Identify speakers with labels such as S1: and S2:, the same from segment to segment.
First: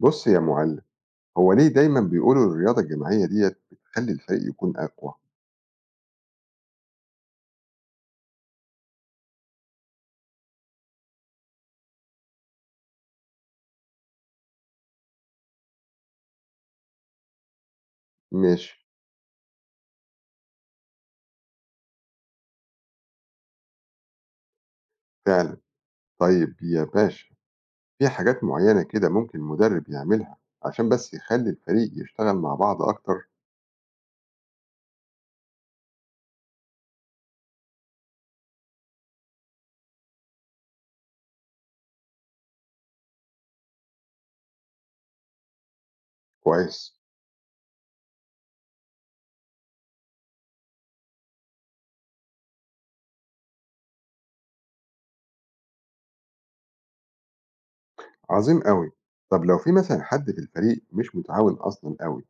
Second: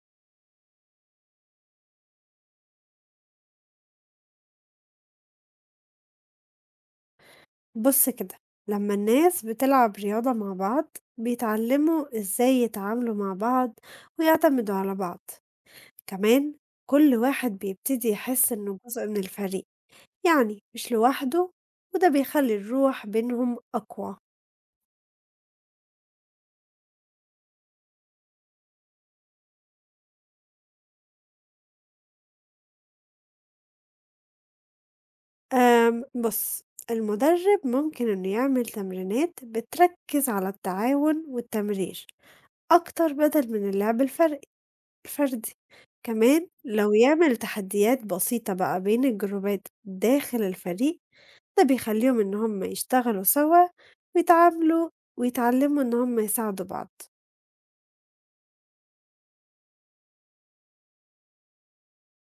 S1: بُص يا مُعلِّم، هو ليه دايمًا بيقولوا الرياضة الجماعية ديّة بتخلّي الفريق يكون أقوى؟
S2: بُص كده، لمّا الناس بتلعب رياضة مع بعض، بيتعلموا إزاي يتعاملوا مع بعض ويعتمدوا على بعض، كمان كل واحد بيبتدي يحس
S1: ماشي.
S2: إنه جزء من الفريق، يعني مش لوحده وده بيخلّي الروح بينهم أقوى.
S1: فعلًا. طيب يا باشا، في حاجات معيّنة كده ممكن المدرب يعملها عشان بس يخلّي الفريق يشتغل مع بعض أكتر؟
S2: بُص، المُدرب ممكن إنه يعمل تمرينات بتركّز على التعاون والتمرير أكتر بدل من اللعب الفردي. الفردي، كمان لو
S1: كويس.
S2: يعمل تحديات بسيطة بقى بين الجروبات داخل الفريق، ده بيخليهم إن هم يشتغلوا سوا ويتعاملوا ويتعلموا إن هم يساعدوا بعض.
S1: عظيم أوي. طب لو في مثلًا حد في الفريق مش متعاون أصلًا أوي،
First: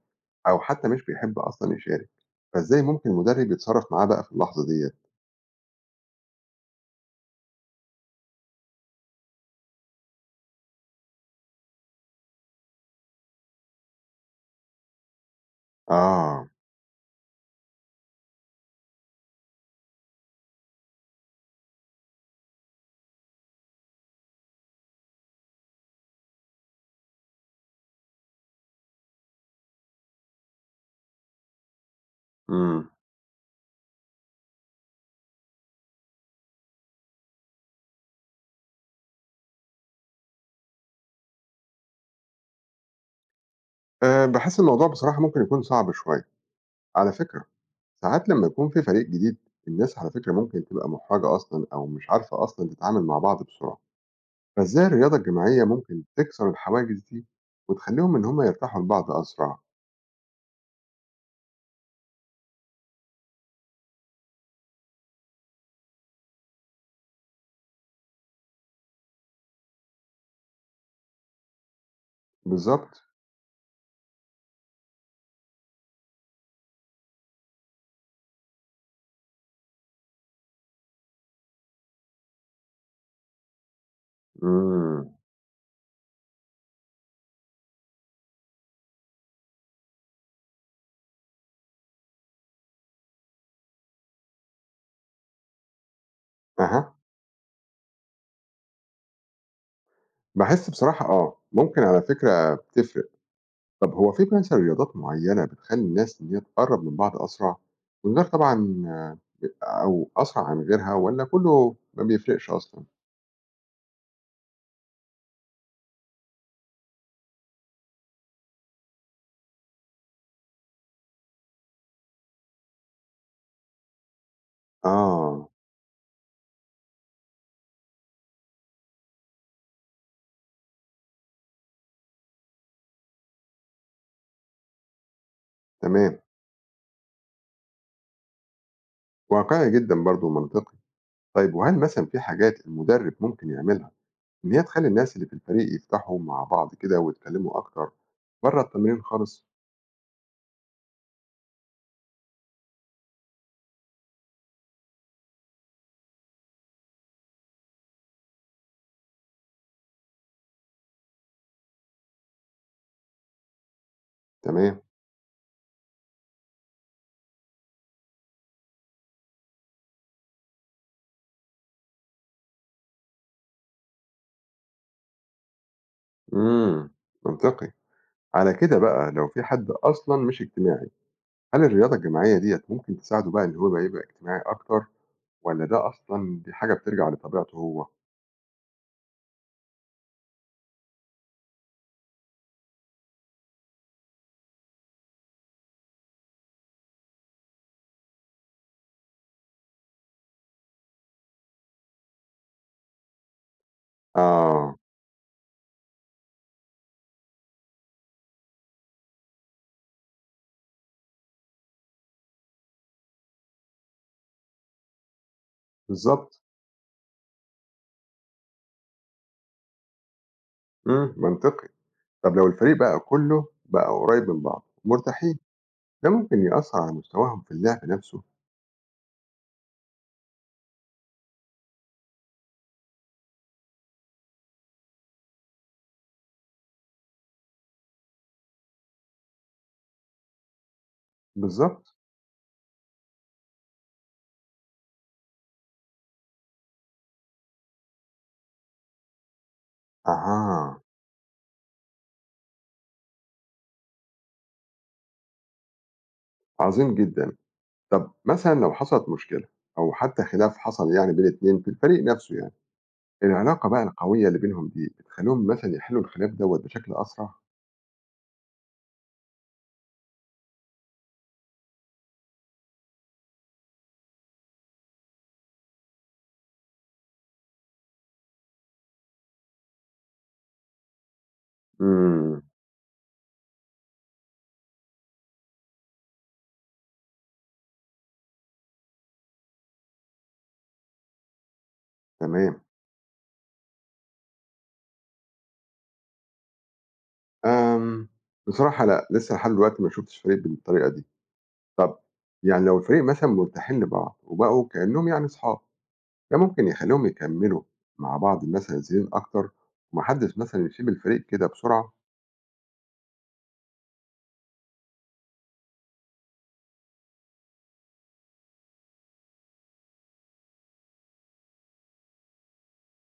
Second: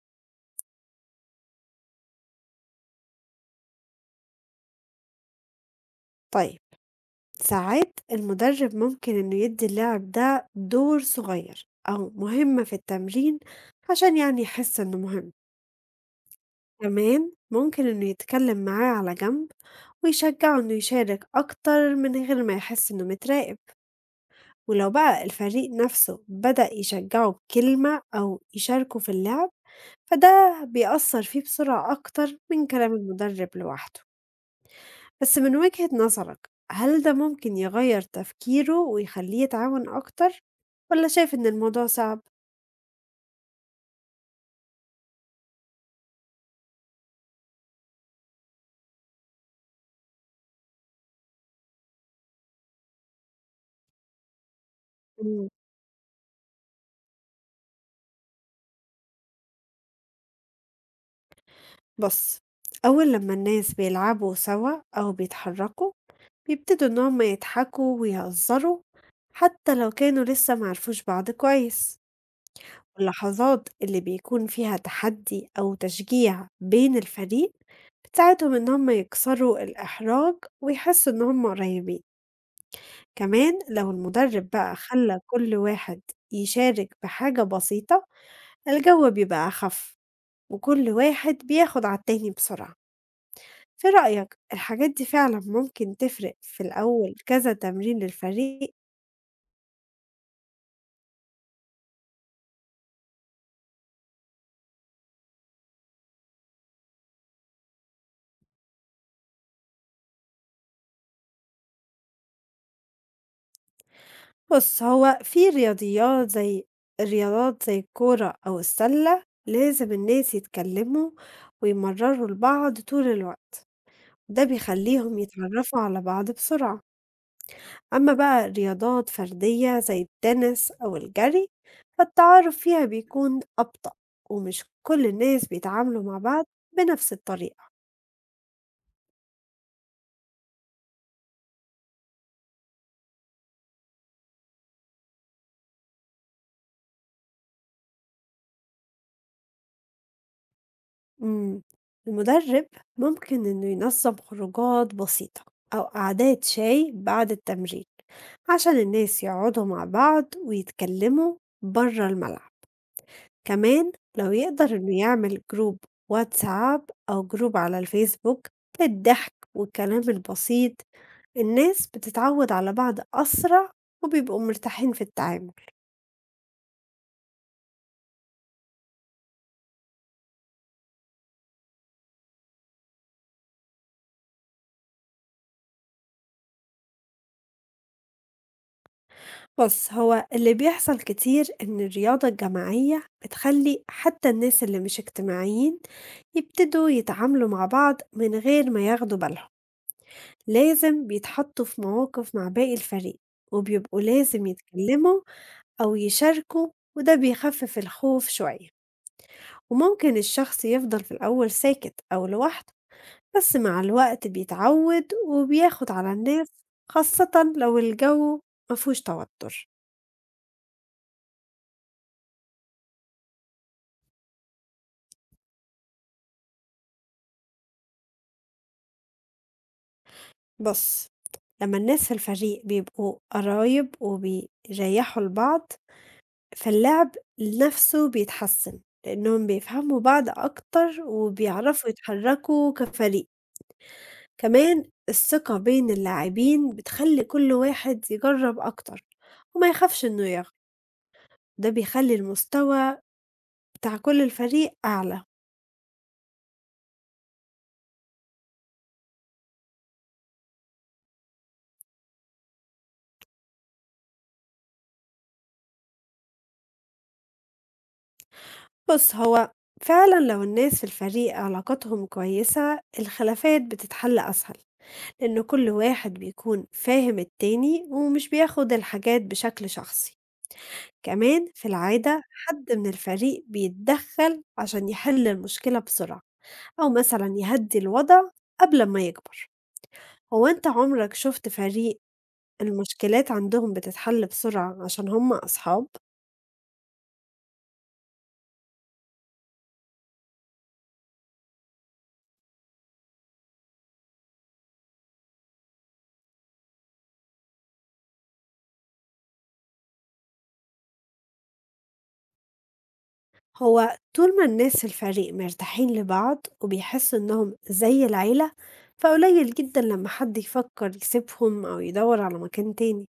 S1: أو حتى مش بيحب أصلًا يشارك، فإزاي ممكن المدرب يتصرّف معاه بقى في اللحظة ديّة؟
S2: طيب ساعات المدرب ممكن إنه يدي اللاعب ده دور صغير أو مهمة في التمرين عشان يعني يحس إنه مهم،
S1: آه.
S2: كمان ممكن إنه يتكلم معاه على جنب ويشجعه إنه يشارك أكتر من غير ما يحس إنه متراقب. ولو بقى الفريق نفسه بدأ يشجعه بكلمة أو يشاركه في اللعب فده بيأثر فيه بسرعة أكتر من
S1: إمم.
S2: كلام المدرب لوحده. بس من وجهة نظرك، هل ده ممكن يغير تفكيره ويخليه يتعاون أكتر ولا شايف إن الموضوع صعب؟
S1: باحس الموضوع بصراحة ممكن يكون صعب شوية. على فكرة، ساعات لما يكون في فريق جديد، الناس على فكرة ممكن تبقى محرجة أصلا أو مش عارفة أصلا تتعامل مع بعض بسرعة، فإزاي الرياضة
S2: مم.
S1: الجماعية ممكن تكسر الحواجز دي، وتخليهم إن هما يرتاحوا لبعض أسرع؟
S2: بص، أول لما الناس بيلعبوا سوا أو بيتحركوا بيبتدوا إن هما يضحكوا ويهزروا حتى لو كانوا لسه معرفوش بعض كويس.
S1: بالظبط.
S2: اللحظات اللي بيكون فيها تحدي أو تشجيع بين الفريق بتساعدهم إن هم يكسروا الإحراج ويحسوا إن هم قريبين. كمان لو المدرب بقى
S1: مم.
S2: خلى كل واحد يشارك بحاجة بسيطة، الجو بيبقى أخف وكل واحد بياخد على التاني بسرعة. في رأيك الحاجات دي فعلا ممكن تفرق في
S1: أها،
S2: الأول كذا تمرين للفريق؟
S1: بحس بصراحة آه ممكن على فكرة بتفرق. طب هو في مثلا رياضات معينة بتخلي الناس إن هي تقرب من بعض أسرع من غير طبعا أو أسرع عن غيرها، ولا كله ما بيفرقش أصلا؟
S2: بُص، هو في رياضيات زي الرياضات زي الكورة أو السلة، لازم الناس يتكلّموا ويمرّروا لبعض طول الوقت، ده بيخلّيهم
S1: آه.
S2: يتعرّفوا على بعض بسرعة. أمّا بقى رياضات فردية زي التنس أو الجري، فالتعارف فيها بيكون أبطأ، ومش كل الناس بيتعاملوا
S1: تمام.
S2: مع بعض بنفس الطريقة.
S1: واقعي جدا برضو ومنطقي. طيب، وهل مثلًا في حاجات المدرب ممكن يعملها إن هي تخلّي الناس اللي في الفريق يفتحوا مع بعض كده ويتكلموا أكتر برّه التمرين خالص؟
S2: إمم، المدرب ممكن إنه ينظم خروجات بسيطة أو قعدات شاي بعد التمرين، عشان الناس يقعدوا مع بعض ويتكلموا برّه الملعب، كمان لو يقدر
S1: تمام.
S2: إنه يعمل جروب واتساب أو جروب على الفيسبوك للضحك والكلام البسيط، الناس بتتعود على بعض أسرع وبيبقوا مرتاحين في التعامل.
S1: إمم، منطقي. على كده بقى، لو في حد أصلًا مش اجتماعي، هل الرياضة الجماعية ديّة ممكن تساعده بقى إن هو يبقى اجتماعي أكتر، والّا ده أصلًا دي حاجة بترجع لطبيعته هو؟
S2: بُص، هو اللي بيحصل كتير إن الرياضة الجماعية بتخلّي حتى الناس اللي مش اجتماعيين يبتدوا يتعاملوا مع بعض من غير ما ياخدوا بالهم، لازم بيتحطّوا في مواقف مع باقي الفريق، وبيبقوا لازم
S1: آه.
S2: يتكلّموا أو يشاركوا وده بيخفف الخوف شوية، وممكن الشخص يفضل في الأول ساكت أو لوحده، بس مع الوقت بيتعوّد وبياخد على
S1: بالضبط.
S2: الناس، خاصةً لو الجو ما فيهوش توتر.
S1: إمم، منطقي. طب لو الفريق بقى كله بقى قريب من بعض ومرتاحين، ده ممكن يأثّر على مستواهم في اللعب نفسه؟
S2: بُص، لمّا الناس في الفريق بيبقوا قرايب وبيريّحوا لبعض، فاللعب نَفْسه بيتحسّن، لإنّهم بيفهموا بعض أكتر وبيعرفوا
S1: بالضبط.
S2: يتحرّكوا كفريق، كمان الثقة بين اللاعبين بتخلّي كل واحد يجرّب أكتر وما يخافش إنه يغلط،
S1: أها.
S2: ده بيخلّي المستوى بتاع كل الفريق أعلى.
S1: عظيم جدًا. طب مثلًا لو حصلت مشكلة أو حتى خلاف حصل يعني بين اتنين في الفريق نفسه يعني، العلاقة بقى القوية اللي بينهم دي بتخلّيهم مثلًا يحلّوا الخلاف دوّة بشكل أسرع؟
S2: بُص، هو فعلًا لو الناس في الفريق علاقاتهم كويسة، الخلافات بتتحل أسهل. لأن كل واحد بيكون فاهم التاني ومش بياخد الحاجات بشكل شخصي. كمان في العادة
S1: إمم.
S2: حد من الفريق بيتدخل عشان يحل المشكلة بسرعة، أو مثلا يهدي الوضع قبل ما يكبر. هو أنت عمرك شفت فريق
S1: تمام.
S2: المشكلات عندهم بتتحل بسرعة عشان هم أصحاب؟
S1: آمم، بصراحة لأ، لسه لحد دلوقتي ما شُفتش فريق بالطريقة دي. طب، يعني لو الفريق مثلًا مرتاحين لبعض وبقوا كإنّهم يعني أصحاب، ده ممكن يخلّيهم يكمّلوا مع بعض مثلًا سنين أكتر، وما حدّش مثلًا يسيب الفريق كده بسرعة؟
S2: هو طول ما الناس في الفريق مرتاحين لبعض وبيحسوا إنهم زي العيلة فقليل جدا لما حد يفكر يسيبهم أو يدور على مكان تاني.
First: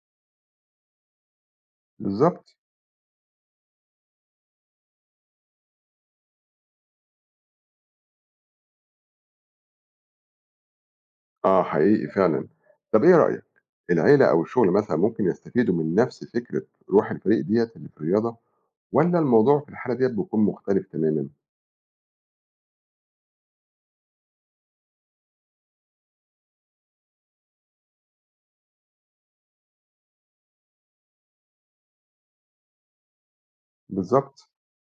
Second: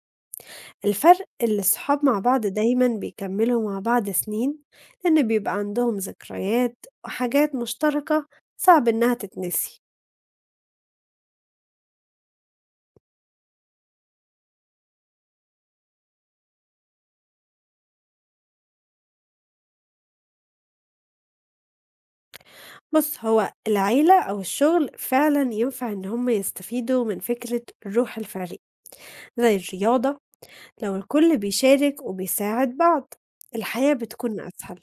S2: الفرق اللي الصحاب مع بعض
S1: بالضبط.
S2: دايمًا بيكمّلوا مع بعض سنين، لإن بيبقى عندهم ذكريات وحاجات مشتركة صعب إنها تتنسي.
S1: آه، حقيقي فعلا. طب إيه رأيك؟ العيلة أو الشغل مثلا ممكن يستفيدوا من نفس فكرة روح الفريق ديت اللي في الرياضة، ولا الموضوع في الحالة ديت بيكون مختلف تماما؟
S2: بُص، هو العيلة أو الشغل فعلًا ينفع إن هم يستفيدوا من فكرة روح الفريق، زي الرياضة لو الكل بيشارك وبيساعد بعض، الحياة بتكون
S1: بالظبط.
S2: أسهل.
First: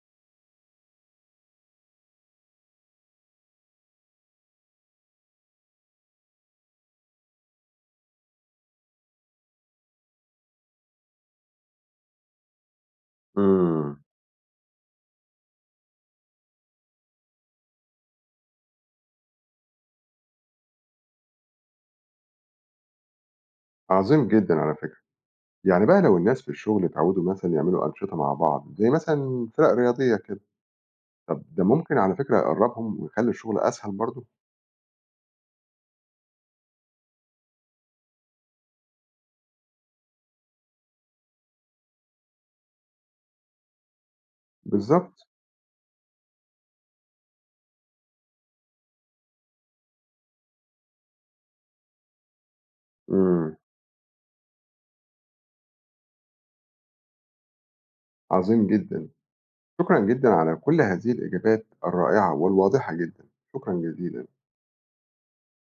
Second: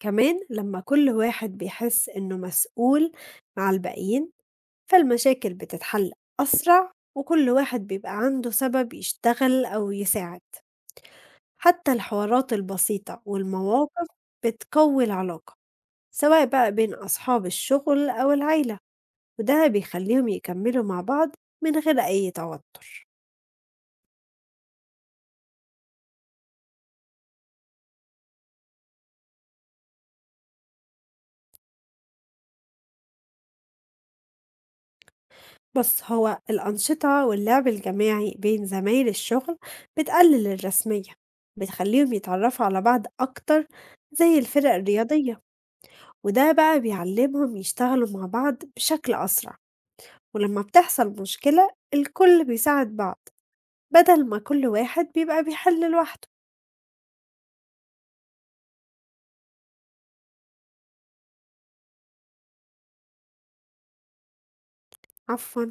S2: كمان لمّا كل واحد بيحس إنه مسؤول مع الباقيين فالمشاكل بتتحل أسرع وكل واحد بيبقى عنده سبب يشتغل أو يساعد. حتى الحوارات البسيطة
S1: امم.
S2: والمواقف بتقوي العلاقة سواء بقى بين أصحاب الشغل أو العيلة، وده بيخليهم يكملوا مع بعض من غير أي توتر.
S1: عظيم جدا على فكرة. يعني بقى لو الناس في الشغل اتعودوا مثلا يعملوا أنشطة مع بعض زي مثلا فرق رياضية كده، طب ده ممكن على فكرة يقربهم ويخلي الشغل أسهل برضه؟
S2: بس هو الأنشطة واللعب الجماعي بين زمايل الشغل بتقلل الرسمية، بتخليهم يتعرفوا على بعض أكتر زي الفرق
S1: بالظبط.
S2: الرياضية، وده بقى بيعلمهم يشتغلوا مع بعض بشكل أسرع. ولما بتحصل مشكلة الكل بيساعد بعض
S1: امم.
S2: بدل ما كل واحد بيبقى بيحل لوحده.
S1: عظيم جدا. شكرا جدا على كل هذه الإجابات الرائعة والواضحة جدا. شكرا جزيلا.
S2: عفوا.